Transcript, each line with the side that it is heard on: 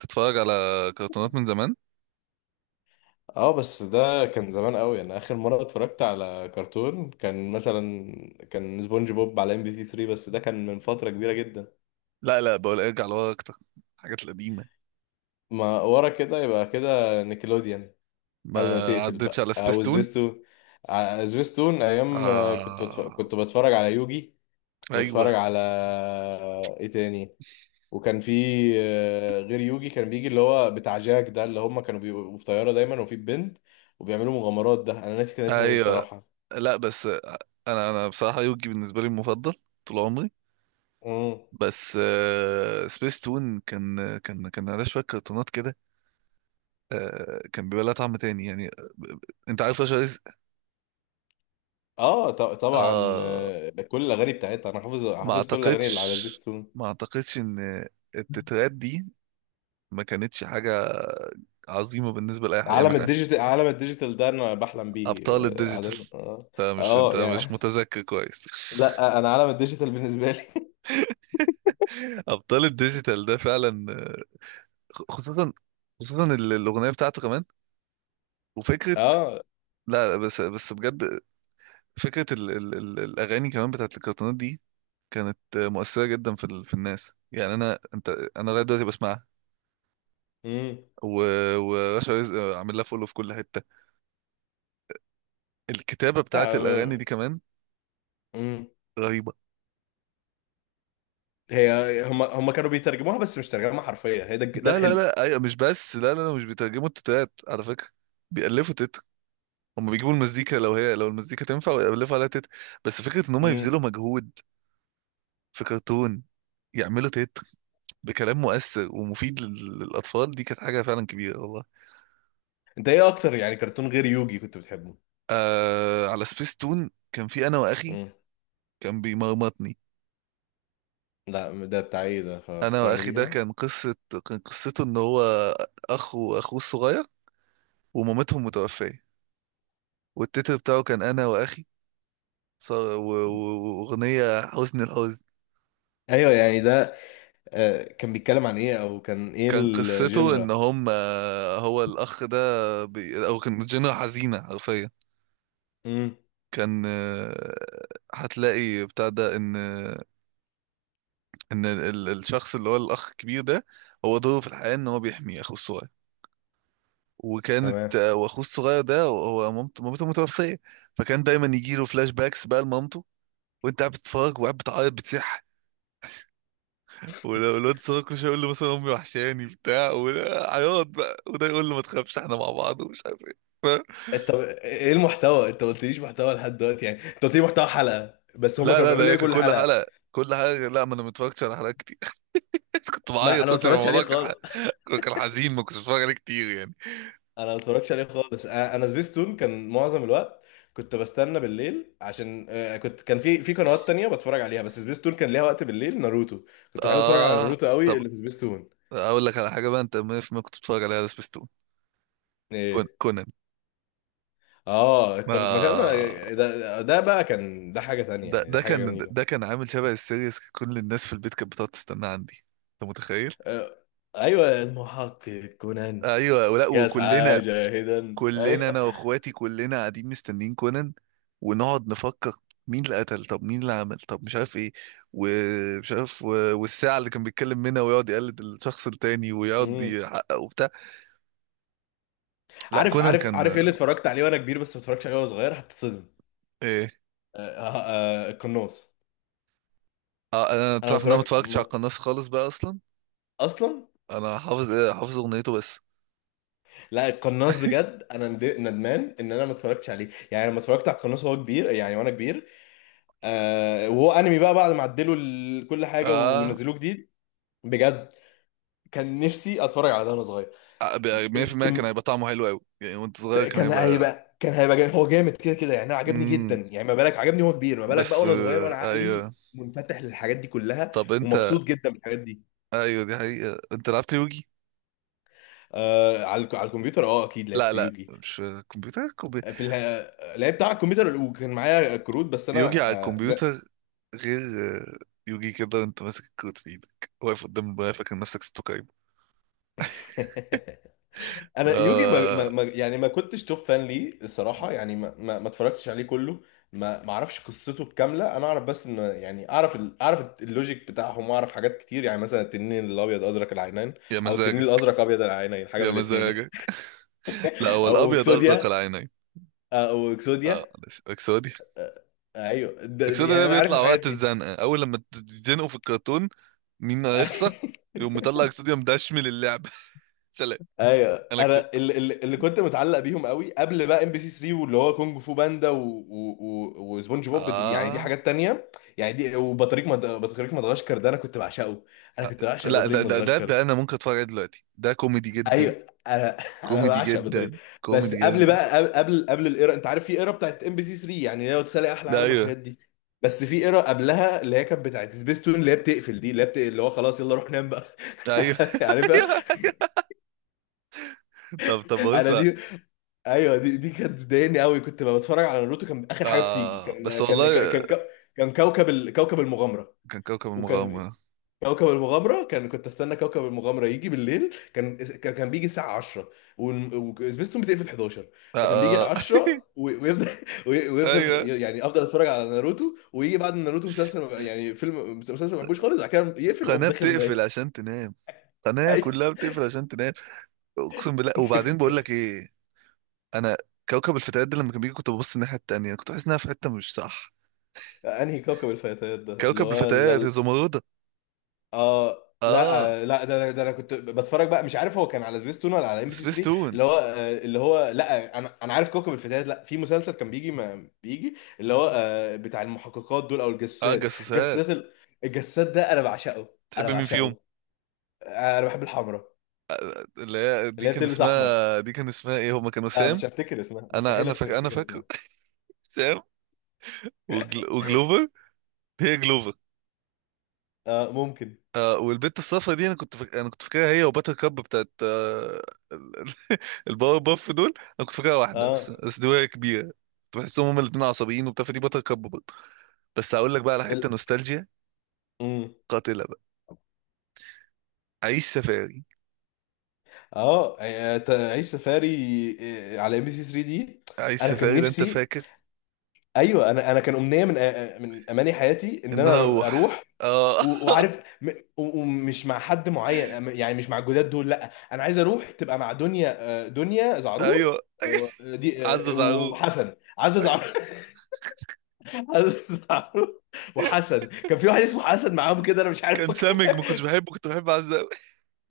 right: تتفرج على كرتونات من زمان.
left: اه، بس ده كان زمان قوي. انا اخر مره اتفرجت على كرتون كان مثلا كان سبونج بوب على ام بي تي 3، بس ده كان من فتره كبيره جدا.
right: لا، بقول ارجع لورا اكتر الحاجات القديمه.
left: ما ورا كده يبقى كده نيكلوديان
right: ما
left: قبل ما تقفل
right: عدتش
left: بقى،
right: على
left: او
right: سبيستون.
left: سبيستون. سبيستون ايام آه،
right: آه...
left: كنت بتفرج على يوجي. كنت
right: ايوه
left: بتفرج على ايه تاني وكان في آه، غير يوجي كان بيجي اللي هو بتاع جاك ده، اللي هم كانوا بيبقوا في طياره دايما وفي بنت وبيعملوا مغامرات. ده انا ناسي كان اسمه ايه
right: ايوه.
left: الصراحه.
right: لا بس انا بصراحه يوجي بالنسبه لي المفضل طول عمري.
left: مم.
right: بس سبيستون كان عليه شويه كرتونات كده. كان بيبقى لها طعم تاني ب- انت عارف رشا رزق؟
left: اه طبعا
right: آه...
left: آه، كل الاغاني بتاعتها انا حافظ
right: ما
left: كل الاغاني اللي على
right: اعتقدش،
left: سبيتون.
right: ما اعتقدش ان التترات دي ما كانتش حاجة عظيمة بالنسبة لأي حد، يعني ما
left: عالم
right: كان-
left: الديجيتال، عالم الديجيتال ده انا بحلم بيه
right: أبطال
left: اه
right: الديجيتال.
left: عادة. اه
right: انت مش انت
left: آه،
right: مش
left: يعني
right: متذكر كويس.
left: لا آه، انا عالم الديجيتال بالنسبه لي.
right: أبطال الديجيتال ده فعلا، خصوصا، خصوصا الأغنية بتاعته كمان. وفكرة
left: اه.
right: لا، بس بجد فكرة ال ال ال الأغاني كمان بتاعت الكرتونات دي كانت مؤثرة جدا في ال في الناس، يعني أنا أنت أنا لغاية دلوقتي بسمعها.
left: امم.
right: و- ورشا رزق عامل لها فولو في كل حتة. الكتابة بتاعت
left: لا
right: الأغاني
left: م-
right: دي كمان
left: امم.
right: رهيبة.
left: هي هم كانوا بيترجموها بس مش ترجمه حرفيه، هي ده ده
right: لا لا
left: الحلو.
right: لا ايوه، مش بس، لا، مش بيترجموا التتات على فكره، بيألفوا تت. هم بيجيبوا المزيكا، لو هي لو المزيكا تنفع ويألفوا عليها تت. بس فكره ان هم
left: امم.
right: يبذلوا مجهود في كرتون يعملوا تت بكلام مؤثر ومفيد للاطفال دي كانت حاجه فعلا كبيره والله.
left: انت ايه اكتر يعني كرتون غير يوجي كنت بتحبه؟
right: آه، على سبيس تون كان في انا واخي،
left: امم.
right: كان بيمرمطني.
left: لا ده بتاع ايه ده؟
right: انا
left: ففكرني
right: واخي
left: بيه
right: ده
left: كده.
right: كان قصه، كان قصته ان هو اخ واخوه الصغير ومامتهم متوفيه. والتتر بتاعه كان انا واخي ص- و- و- وأغنية حزن الحزن.
left: ايوه يعني ده آه، كان بيتكلم عن ايه؟ او كان ايه
right: كان قصته
left: الجنرا؟
right: إن هم آه، هو الأخ ده أو كان جنة حزينة حرفيا. كان، هتلاقي بتاع ده إن إن الشخص اللي هو الأخ الكبير ده هو دوره في الحياة إن هو بيحمي أخوه الصغير. وكانت
left: تمام.
right: آه، وأخوه الصغير ده هو مامته متوفية. فكان دايما يجيله فلاش باكس بقى لمامته، وأنت قاعد بتتفرج وقاعد بتعيط بتصيح. ولو الواد الصغير كل شويه يقول له مثلا امي وحشاني بتاع عياط بقى، وده يقول له ما تخافش احنا مع بعض ومش عارف ايه. فاهم؟
left: انت ايه المحتوى؟ انت ما قلتليش محتوى لحد دلوقتي. يعني انت قلت لي محتوى حلقه، بس هما
right: لا
left: كانوا
right: لا ده
left: بيعملوا
right: هي
left: ايه
right: كان
left: كل
right: كل
left: حلقه؟
right: حلقه كل حاجه. لا، ما انا ما اتفرجتش على حلقات كتير. كنت
left: ما انا
right: بعيط
left: ما
right: اصلا،
left: اتفرجتش عليه
right: الموضوع
left: خالص.
right: كان حزين، ما كنتش بتفرج عليه كتير يعني.
left: انا ما اتفرجتش عليه خالص. انا أنا سبيستون كان معظم الوقت. كنت بستنى بالليل عشان آه، كنت كان في في قنوات تانية بتفرج عليها، بس سبيستون كان ليها وقت بالليل. ناروتو، كنت بحب اتفرج على
right: اه،
left: ناروتو قوي
right: طب
left: اللي في سبيستون.
right: اقول لك على حاجه بقى، انت 100% كنت بتتفرج عليها على سبيستون.
left: ايه؟
right: كونان.
left: اه كان
right: ما
left: ده ده بقى كان ده حاجه تانية
right: ده
left: يعني، ده
right: ده
left: حاجه
right: كان
left: جميله.
right: ده كان عامل شبه السيريس، كل الناس في البيت كانت بتقعد تستناه عندي، انت متخيل؟
left: آه، ايوه المحقق كونان.
right: ايوه، ولا
left: يا
right: وكلنا،
left: سعاده هدى
right: كلنا
left: أيوة.
right: انا واخواتي كلنا قاعدين مستنيين كونان. ونقعد نفكر مين اللي قتل، طب مين اللي عمل، طب مش عارف ايه، ومش عارف و- والساعة اللي كان بيتكلم منها ويقعد يقلد الشخص التاني ويقعد
left: مم.
right: يحقق وبتاع. لا
left: عارف
right: كونان
left: عارف
right: كان
left: ايه اللي اتفرجت عليه وانا كبير بس ما اتفرجتش عليه وانا صغير؟ هتتصدم.
right: ايه.
left: آه، آه، آه، القناص.
right: آه، انا
left: انا ما
right: تعرف ان انا ما
left: اتفرجت
right: اتفرجتش على
left: ما...
right: القناص خالص بقى اصلا؟
left: اصلا.
right: انا حافظ، حافظ اغنيته بس.
left: لا القناص بجد انا ندمان ان انا ما اتفرجتش عليه. يعني لما اتفرجت على القناص وهو كبير يعني وانا كبير، آه وهو انمي بقى بعد ما عدلوا كل حاجه
right: اه،
left: ونزلوه جديد. بجد كان نفسي اتفرج على ده وانا صغير.
right: 100% كان هيبقى طعمه حلو قوي يعني، وانت صغير كان
left: كان
right: هيبقى.
left: هيبقى، كان هيبقى جامد. هو جامد كده كده يعني. انا عجبني جدا
right: امم
left: يعني، ما بالك عجبني هو كبير، ما بالك بقى
right: بس،
left: وانا صغير وانا عقلي
right: ايوه.
left: منفتح للحاجات دي كلها
right: طب انت،
left: ومبسوط جدا بالحاجات دي.
right: ايوه دي حقيقة، انت لعبت يوجي؟
left: آه على على الكمبيوتر، اه اكيد
right: لا
left: لعبت
right: لا،
left: يوجي.
right: مش كمبيوتر،
left: لعبت على الكمبيوتر وكان معايا كروت بس
right: يوجي
left: انا
right: على
left: آه لا.
right: الكمبيوتر غير، يوجي كده وانت ماسك الكود في ايدك واقف قدام المرايه فاكر نفسك ستوكايم.
left: انا يوجي
right: آه.
left: يعني ما كنتش توب فان ليه الصراحه. يعني ما اتفرجتش عليه كله. ما اعرفش قصته الكامله. انا اعرف بس ان يعني، اعرف اعرف اللوجيك بتاعهم واعرف حاجات كتير، يعني مثلا التنين الابيض ازرق العينين
right: يا
left: او التنين
right: مزاجك،
left: الازرق ابيض العينين، حاجه
right: يا
left: من الاثنين يعني.
right: مزاجك. لا هو
left: او
right: الابيض
left: اكسوديا،
right: ازرق العينين.
left: او
right: اه
left: اكسوديا.
right: معلش اكسودي.
left: ايوه ده
right: اكسودي ده
left: يعني انا عارف
right: بيطلع
left: الحاجات
right: وقت
left: دي.
right: الزنقه، اول لما تتزنقوا في الكرتون مين هيخسر، يقوم مطلع اكسودي مدشمل اللعبه. سلام.
left: ايوه،
right: انا
left: انا
right: كسبت.
left: اللي كنت متعلق بيهم قوي قبل بقى ام بي سي 3، واللي هو كونج فو باندا وسبونج بوب، يعني دي
right: اه،
left: حاجات تانية. يعني دي، بطريق مدغشقر ده انا كنت بعشقه. انا
right: آه،
left: كنت بعشق
right: لا
left: بطريق
right: ده ده ده,
left: مدغشقر
right: ده
left: ده.
right: انا ممكن اتفرج عليه دلوقتي، ده كوميدي جدا.
left: ايوه انا انا
right: كوميدي
left: بعشق بطريق.
right: جدا
left: بس
right: كوميدي
left: قبل
right: جدا.
left: بقى، قبل الايرا، انت عارف في ايرا بتاعت ام بي سي 3، يعني لو تسالي احلى عالم
right: ايوه
left: والحاجات دي. بس في ايرا قبلها اللي هي كانت بتاعت سبيستون، اللي هي بتقفل دي، اللي اللي هو خلاص يلا روح نام بقى.
right: ايوه.
left: عارفها.
right: ايوه ايوه. طب بص.
left: انا دي، ايوه دي كانت بتضايقني قوي. كنت ببقى بتفرج على ناروتو. كان اخر حاجه بتيجي
right: آه
left: كان
right: بس والله،
left: كان كوكب المغامره.
right: كان كوكب
left: وكان
right: المغامرة.
left: كوكب المغامره، كان كنت استنى كوكب المغامره يجي بالليل. كان بيجي الساعه 10 وسبيستون بتقفل 11.
right: آه.
left: فكان بيجي
right: آه.
left: 10 ويفضل ويفضل،
right: ايوه.
left: يعني افضل اتفرج على ناروتو. ويجي بعد ناروتو مسلسل يعني فيلم مسلسل ما بحبوش خالص، بعد كده يقفل اقوم
right: قناة
left: داخل نايم.
right: بتقفل عشان تنام، قناة
left: اي.
right: كلها بتقفل عشان تنام. اقسم بالله. وبعدين بقول
left: كيفك؟
right: لك ايه، انا كوكب الفتيات ده لما كان بيجي كنت ببص الناحية التانية، كنت بحس انها في حتة مش صح.
left: انهي كوكب الفتيات ده اللي
right: كوكب
left: هو؟
right: الفتيات الزمردة.
left: اه لا
right: اه،
left: آه، لا ده ده انا كنت بتفرج بقى، مش عارف هو كان على سبيستون ولا على ام بي سي
right: سبيس
left: 3،
right: تون.
left: اللي هو آه، اللي هو لا انا انا عارف كوكب الفتيات، لا في مسلسل كان بيجي، ما بيجي اللي هو آه، بتاع المحققات دول او
right: اه
left: الجاسوسات،
right: الجاسوسات.
left: الجاسوسات الجاسوسات ده انا بعشقه. انا
right: تحب مين فيهم؟
left: بعشقه. آه، انا بحب الحمراء
right: اللي هي دي
left: اللي هي
right: كان
left: بتلبس احمر.
right: اسمها، دي كان اسمها ايه، هما كانوا
left: لا
right: سام
left: مش هفتكر اسمها.
right: انا
left: مستحيل
right: انا فاكر، انا
left: افتكر
right: فاكر.
left: اسمها.
right: سام وجل... وجلوفر. هي جلوفر.
left: آه ممكن.
right: آه، والبنت الصفرا دي انا كنت فاكرها هي وباتر كاب بتاعت ال- ال- الباور باف دول، انا كنت فاكرها واحده بس.
left: اه
right: دي وهي كبيره كنت بحسهم هما الاثنين عصبيين وبتاع، فدي باتر كاب برضه. بس هقول لك بقى على حته
left: ال...
right: نوستالجيا
left: مم.
right: قاتله بقى، عيش سفاري.
left: اه آه، تعيش سفاري، آه، على ام بي سي 3 دي.
right: عيش
left: انا كان
right: سفاري ده انت
left: نفسي،
right: فاكر؟
left: ايوه انا انا كان امنيه من اماني حياتي ان
right: ان
left: انا
right: انا
left: اروح،
right: اروح،
left: أروح
right: اه.
left: وعارف ومش مع حد معين، يعني مش مع الجداد دول، لا انا عايز اروح تبقى مع دنيا. آه، دنيا زعرور.
right: ايوه.
left: آه، دي
right: عزة
left: آه،
right: زعرور.
left: وحسن، عزة زعرور. عزة زعرور. وحسن، كان في واحد اسمه حسن معاهم كده، انا مش عارف
right: كان
left: هو
right: سامج
left: كان...
right: ما كنتش بحبه، كنت بحب عزة قوي.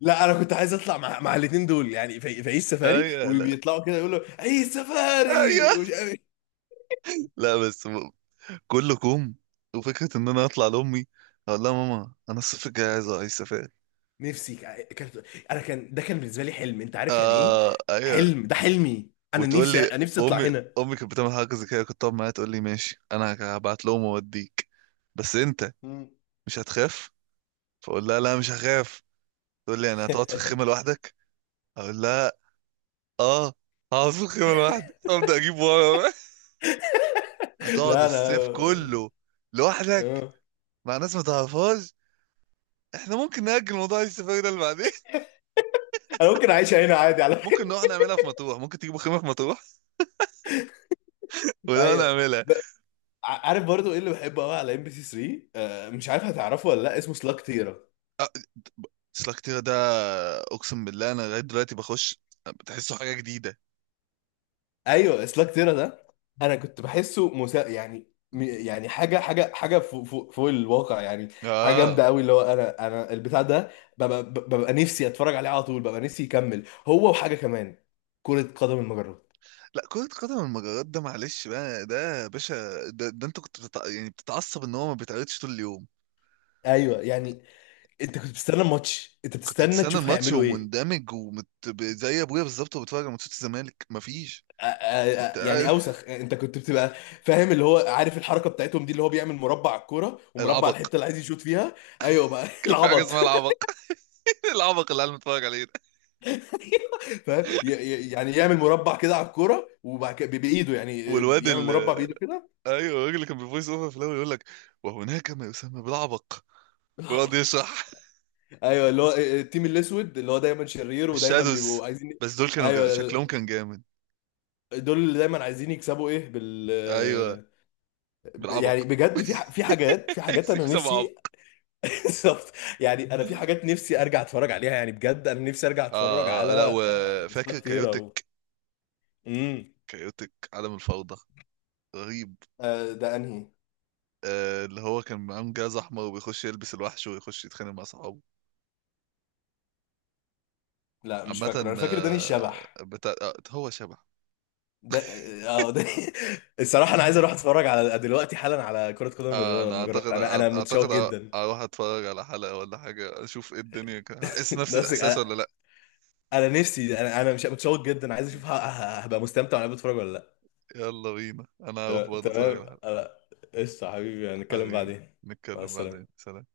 left: لا انا كنت عايز اطلع مع مع الاثنين دول، يعني في في عيش سفاري،
right: ايوه، لا
left: وبيطلعوا كده يقولوا عيش
right: ايوه،
left: سفاري ومش عارف.
right: لا بس كله كوم. وفكرة إن أنا أطلع لأمي أقول لها ماما أنا الصيف الجاي عايز سفاري.
left: كانت انا كان ده، كان بالنسبه لي حلم، انت عارف يعني ايه
right: آه أيوة.
left: حلم؟ ده حلمي انا،
right: وتقول
left: نفسي
right: لي،
left: نفسي اطلع
right: أمي
left: هنا.
right: أمي كانت بتعمل حاجة زي كده، كنت أقعد معاها تقول لي ماشي أنا هبعت لهم وأوديك بس أنت
left: مم.
right: مش هتخاف. فأقول لها لا مش هخاف. تقول لي يعني هتقعد في الخيمة لوحدك، أقول لها آه هقعد في الخيمة لوحدي، أبدأ أجيب ورا بقى. هتقعد
left: لا
right: الصيف
left: لا
right: كله لوحدك
left: آه.
right: مع ناس ما تعرفهاش؟ احنا ممكن نأجل موضوع السفاري ده اللي بعدين.
left: انا ممكن اعيش هنا عادي على
right: ممكن
left: فكره.
right: نروح نعملها في مطروح، ممكن تجيبوا خيمة في مطروح ونقعد
left: ايوه.
right: نعملها.
left: ب- عارف برضو ايه اللي بحبه قوي على ام بي سي 3 آه، مش عارف هتعرفه ولا لا، اسمه سلاك تيرا.
right: سلاكتيرا ده، اقسم بالله انا لغايه دلوقتي بخش بتحسه حاجه جديده.
left: ايوه سلاك تيرا ده، انا كنت يعني يعني حاجه فوق الواقع يعني. حاجه
right: اه.
left: جامده قوي اللي هو، انا انا البتاع ده ببقى نفسي اتفرج عليه على طول، ببقى نفسي يكمل هو، وحاجه كمان كره قدم المجرات.
right: لا كرة قدم المجرات ده معلش بقى ده يا باشا، ده انت كنت بتتعصب ان هو ما بيتعرضش طول اليوم.
left: ايوه يعني. انت كنت بتستنى الماتش، انت
right: كنت
left: بتستنى
right: بتستنى
left: تشوف
right: الماتش
left: هيعملوا ايه.
right: ومندمج زي ابويا بالظبط، وبتفرج على ماتشات الزمالك مفيش
left: أ-
right: انت
left: أ- يعني
right: قاعد-
left: اوسخ انت كنت بتبقى فاهم اللي هو عارف الحركه بتاعتهم دي، اللي هو بيعمل مربع على الكوره ومربع على
right: العبق.
left: الحته اللي عايز يشوط فيها. ايوه بقى.
right: كان في حاجه
left: العبط.
right: اسمها العبق. العبق اللي قاعد متفرج عليه ده
left: فاهم يعني يعمل مربع كده على الكوره، وبعد كده بايده يعني
right: والواد
left: يعمل
right: ال
left: مربع بايده كده.
right: ايوه الراجل اللي كان بيفويس اوفر في الاول يقول لك وهناك ما يسمى بالعبق، ويقعد
left: بالعبط.
right: يشرح.
left: ايوه، اللي هو آه، التيم الاسود اللي هو دايما شرير ودايما
right: الشادوز،
left: بيبقوا عايزين.
right: بس دول كانوا جامد. شكلهم
left: ايوه،
right: كان جامد.
left: دول اللي دايما عايزين يكسبوا ايه، بال.
right: ايوه
left: يعني
right: بالعبق.
left: بجد في في حاجات، في حاجات
right: عايز
left: انا
right: يكسب
left: نفسي.
right: عبط.
left: بالظبط. يعني انا في حاجات نفسي ارجع اتفرج عليها، يعني بجد انا نفسي ارجع اتفرج
right: اه، لا
left: على
right: وفاكر
left: سلاك تيرا
right: كايوتك؟
left: امم.
right: كايوتك عالم الفوضى رهيب.
left: آه، ده انهي؟
right: آه اللي هو كان معاه جاز احمر وبيخش يلبس الوحش ويخش يتخانق مع صحابه.
left: لا مش فاكره،
right: عامة
left: انا فاكر داني
right: آه
left: الشبح.
right: بتاع آه هو شبح.
left: ده اه آه، ده الصراحة أنا عايز أروح أتفرج على دلوقتي حالا على كرة قدم
right: آه انا
left: المجرات.
right: اعتقد،
left: أنا أنا متشوق جدا.
right: اروح اتفرج على حلقة ولا حاجة اشوف ايه الدنيا كده. هحس نفس
left: نفسك
right: الاحساس
left: أنا.
right: ولا لا؟
left: أنا نفسي، أنا أنا مش متشوق جدا، عايز أشوف هبقى مستمتع وأنا بتفرج ولا لأ.
right: يلا بينا، انا هروح
left: تمام
right: برضه اتفرج
left: تمام.
right: على حلقة.
left: أنا... قشطة حبيبي، هنتكلم
right: حبيبي،
left: بعدين. مع
right: نتكلم بعدين،
left: السلامة.
right: سلام.